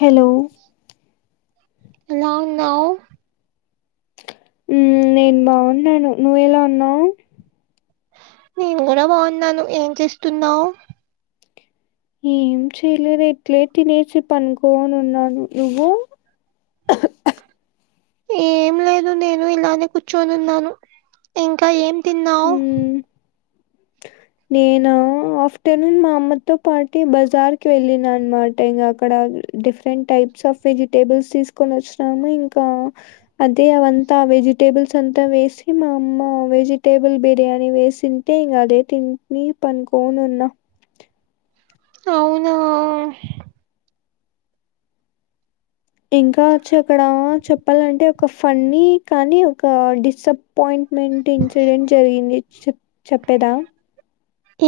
Hello ఎలా ఉన్నావ్ ఉమ్ నేను బాగున్నాను నువ్వు ఎలా ఉన్నావు నేను కూడా బాగున్నాను ఏం చేస్తున్నావు ఏం చెయలేదు ఎట్లే తినేసి పనుకోని ఉన్నాను నువ్వు ఏం లేదు నేను ఇలానే కూర్చొని ఉన్నాను ఇంకా ఏం తిన్నావు హ్మ్ నేనా ఆఫ్టర్నూన్ మా అమ్మతో పాటి బజార్ కి వెళ్ళిన అన్నమాట ఇగ అక్కడ డిఫరెంట్ టైప్స్ ఆఫ్ వెజిటేబుల్స్ తీసుకొని వచ్చినాము ఇంకా అదే అవంతా వెజిటేబుల్స్ అంతా వేసి మా అమ్మ వెజిటేబుల్ బిర్యానీ వేసి తింటేం కదే తిని పనుకోని ఉన్నా అవునా ఇంకా వచ్చి అక్కడ చెప్పాలంటే ఒక ఫన్నీ కానీ ఒక డిస్బ్ అపాయింట్మెంట్ ఇన్సిడెంట్ జరిగింది చె చెప్పేదా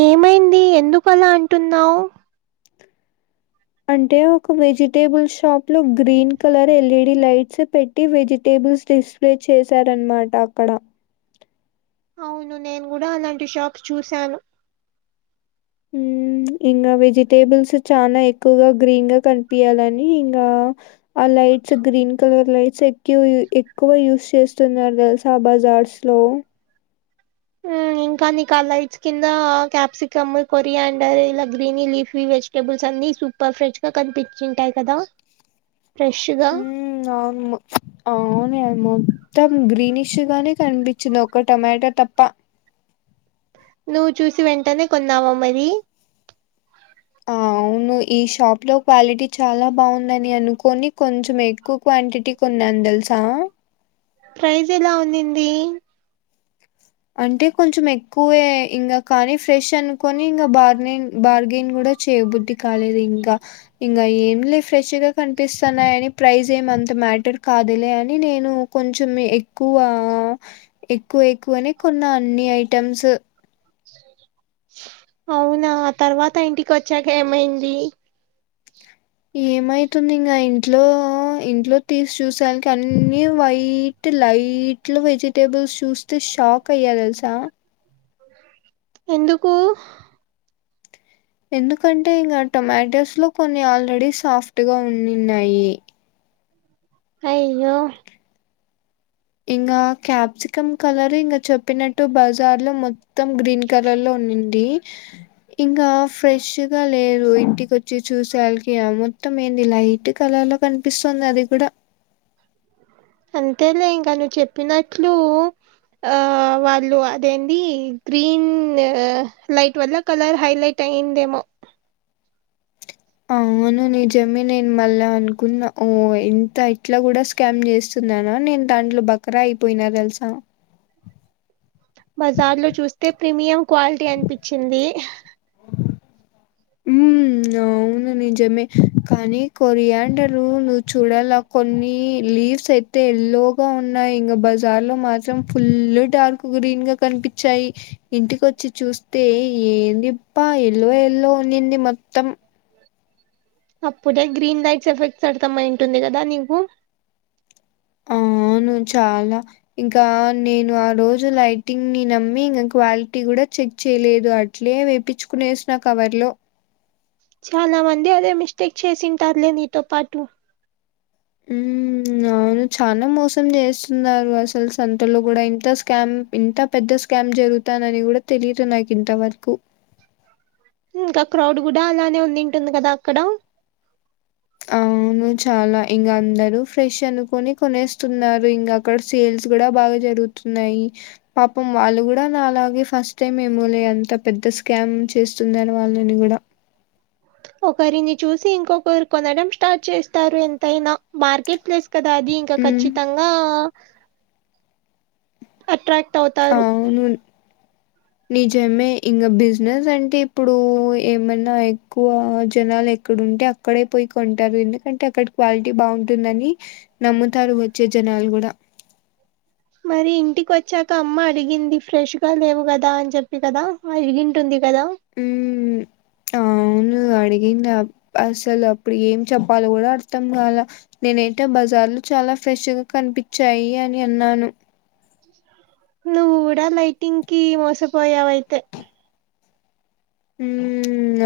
ఏమైంది ఎందుకలా అంటున్నావు అంటే ఒక వెజిటేబుల్ షాప్ లో గ్రీన్ కలర్ ఎల్ఈడి లైట్స్ పెట్టి వెజిటేబుల్స్ తీసు ప్లే చేశారనమాట అక్కడ అవును నేను కూడా అలాంటి షాప్ చూశాను [inaudible] ఇంకా వెజిటేబుల్స్ చాలా ఎక్కువగా గ్రీన్గా కనిపియాలని ఇంకా ఆ లైట్స్ గ్రీన్ కలర్ లైట్స్ క్యూ ఎక్కువ యూజ్ చేస్తున్నారు తెల్సా బజార్స్ లో ఉమ్ ఇంకా నీకు ఆ లైట్స్ కింద క్యాప్సికమ్ కొరి యాండర్ ఇలా green leafy vegetables అన్ని సూపర్ ఫ్రెష్గా కనిపించి ఉంటాయి కదా ఫ్రెష్గా ఉమ్ అవును అవును మొత్తం గ్రీనిష్గానే కనిపించింది ఒక టమాటా తప్ప నువ్వు చూసి వెంటనే కొన్నావా మరి [inaudible] అమ్మె ఈ షాప్ లో క్వాలిటీ చాలా బాగుందని అనుకొని కొంచెం ఎక్కువ క్వాంటిటీ కున్నాన్ తెలుసా ప్రైజ్ ఎలా ఉందింది అంటే కొంచెం ఎక్కువే ఇంకా కానీ ఫ్రెష్ అనుకొని ఇంకా బార్న్ బర్గింగ్ కూడా చేయాబుద్ధి కాలేదు ఇంకా ఇంకా ఏం లే ఫ్రెష్గా కనిపిస్తున్నాయని ప్రైజ్ ఏం అంత మ్యాటర్ కాదులే అని టే నేను కొంచెం ఎక్కువ ఎక్కువ ఎక్కువఅని కొన్న అన్ని ఐటెమ్స్ అవునా తర్వాత ఇంటికి వచ్చాక ఏమైంది ఏమైతుంది ఇంకా ఇంట్లో ఇంట్లో తీసి చూసక అన్నీ వైట్ అ లైట్ లో వెజిటేబుల్స్ చూస్తే షాక్ అయ్య తెలుసా ఎందుకు ఎందుకంటే ఇంకా టొమాటోస్ లో కొన్ని ఆల్రెడీ సాఫ్ట్ గా ఉంన్నాయి అయ్యో ఇంకా క్యాప్సికమ్ కలర్ ఇంక చెప్పినట్టు బజార్ లో మొ మొత్తం గ్రీన్ కలర్ లో ఉందిడి ఇంకా ఫ్రెష్గా లేరు ఇంటికి వచ్చి చూసే యాళికి మొత్తం ఏంది లైట్ కలర్ లా కనిపిస్తుంది అది కూడా అంతేలే ఇంకా నువ్వు చెప్పినట్లు ఆ వాళ్ళు అదేంది గ్రీన్ లైట్ వల్ల కలర్ హైలైట్ అయిందేమో అవును నీజమే నేను మళ్ళా అనుకున్నా ఓ ఇంత ఇట్లా గూడా స్కామ్ చేస్తున్నానా నేను దాంట్లో బకరా అయిపోయినా తెలుసా బజార్ లో చూస్తే ప్రీమియం క్వాలిటీ అనిపించింది హ [unintelligible] ఉ అవును నిజమే కానీ కొరియాడర్ నువ్వు చూడాల కొన్ని లీవ్స్ అయితే ఎల్లోగా ఉన్నాయి ఇంగ బజార్ లో మాత్రం ఫుల్ డార్క్ గ్రీన్ గా కనిపించాయి ఇంటికోచ్చి చూస్తే ఏందిప్ప ఎల్లో ఎల్లో ఉన్నిండింది మొత్తం అప్పుడే గ్రీన్ లైట్స్ ఎఫెక్ట్స్ అర్ధమైటుంది గదా నీవు అవును చాలా ఇంకా నేను ఆ రోజు లైటింగ్ ని నమ్మి ఇంగా క్వాలిటీ గూడా చెక్ చేయలేదు అటు ఇట్లే వేపించుకునే ఎసికొనేసినా కవర్ లో చాలా మంది అదే మిస్టేక్ చేసింటారులే నీతో పాటు [inaudible] హ్మ్. అవును చానా మోసం చేస్తున్నారు అసలు సంతలో గూడా ఇంత స్కాం ఇంత పెద్ద స్కామ్ జరుగుతానని గూడా తెలిదు నాకు ఇంతవరకు ఇంకా క్రౌడ్ గూడా అలానే ఉందింటుంది గదా అక్కడ అవును చాలా ఇంగా అందరు ఫ్రెష్ అనుకోని కొనేస్తున్నారు ఇంగా అక్కడ సేల్స్ గూడా బాగా జరుగుతున్నాయి పాపం వాళ్ళు గూడా నాలాగే ఫస్ట్ టైమ్ ఏమో లే అంత పెద్ద స్కామ్ చేస్తుందని వాళ్ళని గూడా ఒకరిని చూసి ఇంకొకరు కొనడం స్టార్ట్ చేస్తారు ఎంతైనా మార్కెట్ ప్లేస్ కదా అది ఇక హ్మ్. ఖచ్చితంగా అట్రాక్ట్ అవుతారు అవును నిజమే ఇంగా బిజినెస్ అంటే ఇప్పుడు ఏమన్నా ఎక్కువ జనాలు ఎక్కడంటే అక్క అక్కడే పోయి కొంటారు ఎందుకంటే అక్కడ క్వాలిటీ బాగుంటుందని నమ్ముతారు వచ్చే జనాలు గూడా మరి ఇంటికి వచ్చాక అమ్మ అడిగింది ఫ్రెష్గా లేవు గదా అని చెప్పి గదా అడిగింటుంది గదా ఉమ్ ప్ అవును అడిగింది అసలు అప్పుడు ఏం చెప్పాల గూడా అర్థం గాలే నేనైతే బజార్లు చాలా ఫ్రెష్గా కనిపించాయి అని అన్నాను ఆ నువ్వు గూడా లైటింగ్ కి మోసపోయావయితే హూ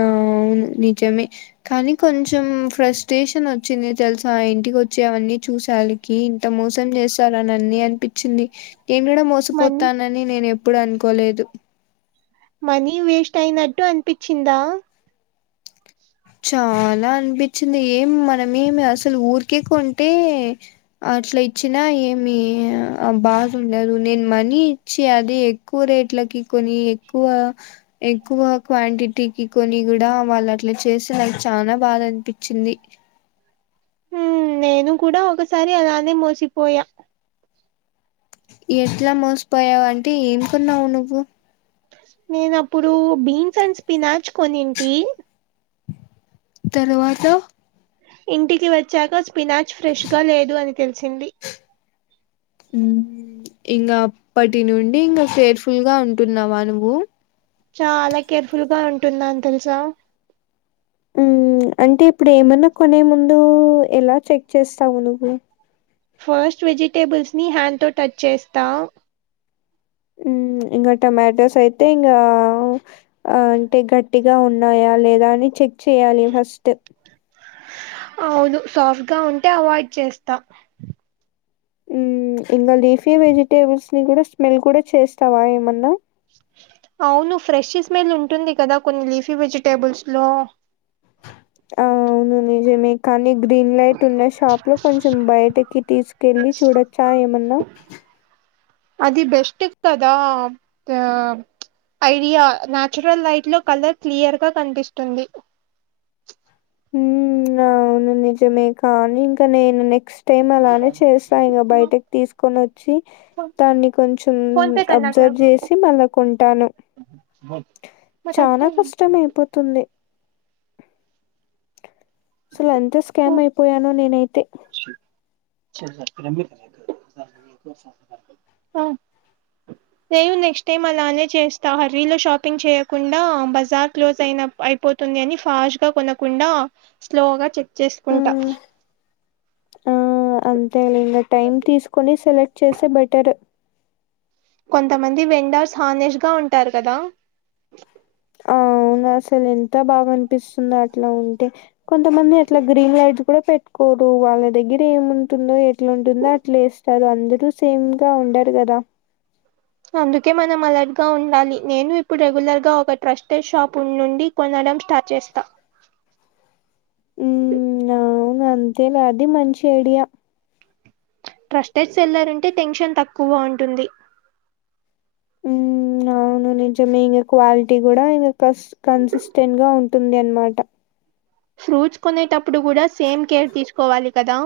అవును నిజమే కానీ కొంచెం ఫ్రస్ట్రేషన్ వచ్చింది తెలుసా ఇంటికి వచ్చి అవన్నీ చూసాలి ఇంత మోసం చేస్తార అని అన్ని అనిపించింది నేను గూడా మోసం మన్ మోసపోతానని నేను ఎప్పుడు అనుకోలేదు మనీ వేస్ట్ అయినట్టు అనిపించిందా చాలా అనిపించింది ఏం మనమేమి అసలు ఊరికే కొంటే అట్లా ఇచ్చినా ఏమి బాద ఉండదు నేను మనీ చ్చి అది ఎక్కువ రేట్లకి కొని ఎక్కువ ఎక్కువ క్వాంటిటీకి కొని గూడా వాళ్ళు అట్లా చేసి నాకు చానా బాద అనిపించింది హు నేను కూడా ఒకసారి అలానే మోసిపోయా ఎట్లా మోసిపోయావు అంటే ఏంకున్నావు నువ్వు నేను అప్పుడు బీన్స్ అండ్ స్పినార్చ్ కొనింటి తరువాత ఇంటికి వచ్చాక స్పినాచ్ ఫ్రెష్గా లేదు అని తెలిసింది ఇంకా అప్పటి నుండి ఇంకా కేర్ఫుల్ గా ఉంటున్నావా నువ్వు చాలా కేర్ఫుల్ గా ఉంటుందా అని తెలుసా అంటే ఇప్పుడు ఏమన్నా కొనే ముందు ఎలా చెక్ చేస్తావు నువ్వు ఫస్ట్ వెజిటేబుల్స్ ని హ్యాండ్ తో టచ్ చేస్తా హు ఇంకా టొమాటోస్ అయితే ఇంకా ఆ అంటే గట్టిగా ఉన్నాయా లేదా అని చెక్ చెయ్యాలి ఫస్ట్ అవును సాఫ్ట్ గా ఉంటే అవాయిడ్ చేస్తా ఇంకా లీఫీవెజిటేబుల్స్ ని కూడా స్మెల్ కూడా చేస్తావా ఏమన్నా అవును ఫ్రెష్ స్మెల్ ఉంటుంది కదా కొన్ని లీఫీ వెజిటేబుల్స్ లో ఆవును నిజమే కానీ గ్రీన్ లైట్ ఉన్న షాప్ లో కొంచెం బయటకి తీసుకెళ్ళి చూడొచ్చా ఏమన్నా అది బెస్ట్ కదా ఆ ఐడియా నాచురల్ లైట్ లో కలర్ క్లియర్ గా కనిపిస్తుంది హూ అవును నిజమే కానీ ఇంకా నేను నెక్స్ట్ టేమ అలానే చేస్తా ఇంక బయటకి తీసుకొని వచ్చి దాన్ని కొంచం ఫోన్ పే అబ్జర్వ్ చేసి మళ్ళ కొంటాను వా చనా కష్టం అయిపోతుంది అసలు ఎంత స్కామ్ అయిపోయానో నేనైతే ఆ నేను నెక్స్ట్ టైమ్ అలానే చేస్తా హర్రీ లో షాపింగ్ చేయకుండా బజార్ క్లోజ్ అయిన అయిపోతుంది అని ఫాస్ట్ గా కొనకుండా స్లోగా చెక్ చేసుకుంటా ఉమ్ ఆ అంతేలే ఇంగ టైమ్ తీసుకొని సెలెక్ట్ చేస్తే బెటరు కొంతమంది వెండర్స్ హానెస్ట్ గా ఉంటారు కదా అవునా అసలు ఎంత బాగా అనిపిస్తుంది అట్లా ఉంటే కొంతమంది అట్లా గ్రీన్ యార్డ్ పెట్టుకోరు వాళ్ళ దగ్గర ఏముంటుందో ఎట్లాంటుందో అట్లా వస్తారు అందరు సేమ్ గా ఉండరు గదా అందుకే మనం అలర్టుగా ఉండాలి నేను ఇప్పుడు రెగ్యులర్ గా ఒక ట్రస్టెడ్ షాప్ నుండి కొనడం స్టార్ట్ చేస్తా ఉ అవును అంతేలి అది మంచి ఐడియా ట్రస్టెడ్ సెల్లర్ అంటే టెన్షన్ తక్కువగా ఉంటుంది అవును నిజం ఇం క్వాలిటీ కూడా ఇంస్ కన్సిస్టెంట్ గా ఉం టుంది అనమాట ఫ్రూట్స్ కొనేటప్పుడు కూడా సేమ్ కేర్ తీసుకోవాలి కదా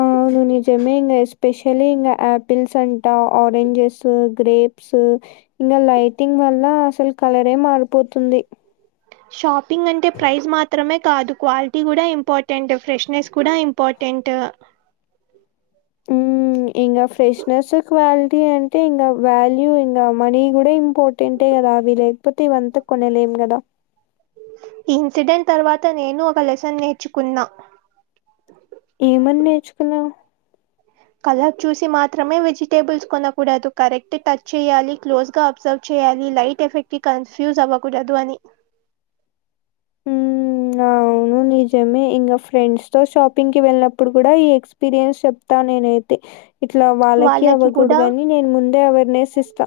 అ అవును నిజమే ఇంకా ఎస్పెషలీ ఇకా ఆపిల్స్ అంటా ఆరెంజెస్ గ్రేప్స్ ఇంకా లైటింగ్ వల్ల అసలు కలరే మారిపోతుంది షాపింగ్ అంటే ప్రైస్ మాత్రమే కాదు క్వాలిటీ కూడా ఇంపార్టెంట్ ఫ్రెష్నెస్ కూడా ఇంపార్టెట్ ఉ ఇంకా ఫ్రెష్నెస్ క్వాలిటీ అం తే ఇంకా వాల్యూ ఇంకా మనీ కూడా ఇంపార్టెంటే కదా అవి లేకపోతే ఇవంతా కొనేలేం కదా ఇన్సిడెంట్ తర్వాత నేను ఒక లెసన్ నేర్చుకున్నా ఏమని నేర్చుకున్నావ్ కలర్ చూసి మాత్రమే వెజిటేబుల్స్ కొనకూడదు కరెక్ట్ టచ్ చేయాలి క్లోజ్ గా సెర్చ్ చేయాలి లైట్ ఎఫెక్ట్ కన్ఫ్యూస్ అవ్వకూడాదు అని హ్మ్. అ అవును నిజమే ఇంకా ఫ్రెండ్స్ తో షాపింగ్ కి వెళ్ళనప్పుడు కూడా ఈ ఎక్స్ ఎపీరియన్స్ చెప్త నేనయితే ఇట్లా వాళ్ళకి అవ్వకూడదని నేను ముందే అవేర్నెస్ ఇస్తా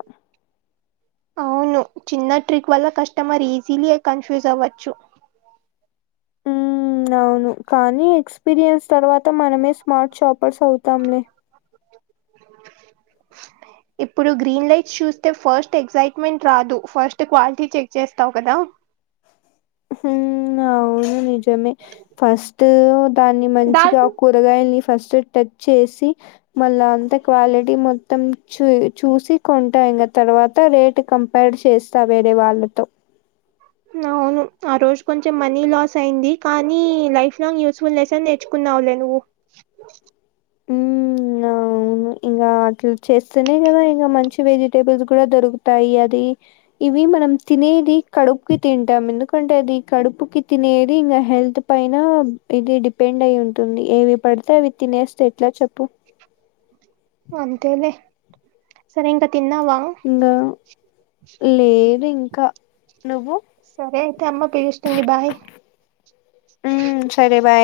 అవును చిన్న ట్రిక్ వల్ల కస్టమర్ ఈజీలీ కన్ఫ్యూజ్ అవ్వచ్చు అవును కానీ ఎక్స్పీరియన్స్ తర్వాత మనమే స్మార్ట్ షాపర్స్ అవుతాంలే ఆ ఇప్పుడు గ్రీన్ లైట్స్ చూస్తే ఫస్ట్ ఎగ్సైట్మెంట్ రాదు ఫస్ట్ క్వాలిటీ చెక్ చేస్తావు కదా హు అవును నిజమే ఫస్ట్ దాన్ని మంచిగా దాల్కు కూరగాయల్ని ఫస్ట్ టచ్ చేసి మళ్ళా అంత క్వాలిటీ మొత్తం చూ చూసి కొంటా ఇగ తర్వాత రేటు కం ఫైట్ చేస్తా వేరే వాళ్ళతో అవును ఆ రోజు కొంచెం మనీ లాస్ అయింది కానీ లైఫ్ లాంగ్ యూస్ఫుల్ లెసన్ నేర్ నేర్చుకున్నావులే నువ్వు హ్మ్ అవును ఇంకా అట్లా చేస్తేనే కదా ఇంకా మంచి వెజిటేబుల్స్ కూడా దొరుకుతాయి అది ఇవి మనం తినేది కడుపుకి తింటాం ఎందుకంటే అది కడుపుకిి తినేది ఇంకా హెల్త్ పైన ఇది డిపెండ్ అయి ఉంటుంది ఏవి పడితే అవి తినేస్తే ఎట్లా చెప్పు అంతేలే సరే ఇంకా తిన్నావా నో లేదు ఇంకా నువ్వు సరే అయితే అమ్మ పిలుస్తుంది బాయ్ ఉ సరే బై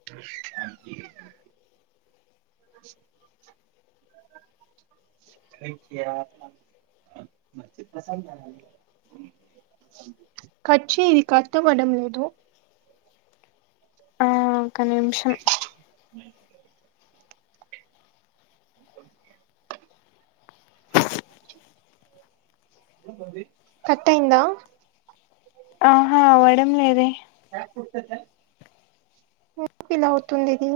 థ్యాంక్ యూ [unintelligible] కట్ చేయ్ ఇది కట్టవడం లేదు ఆ ఒక్క నిమిషం అ ఆ కట్టయిందా ఆహా అవ్వడం లేదే ఎందుకిలా అవుతుంది ఇది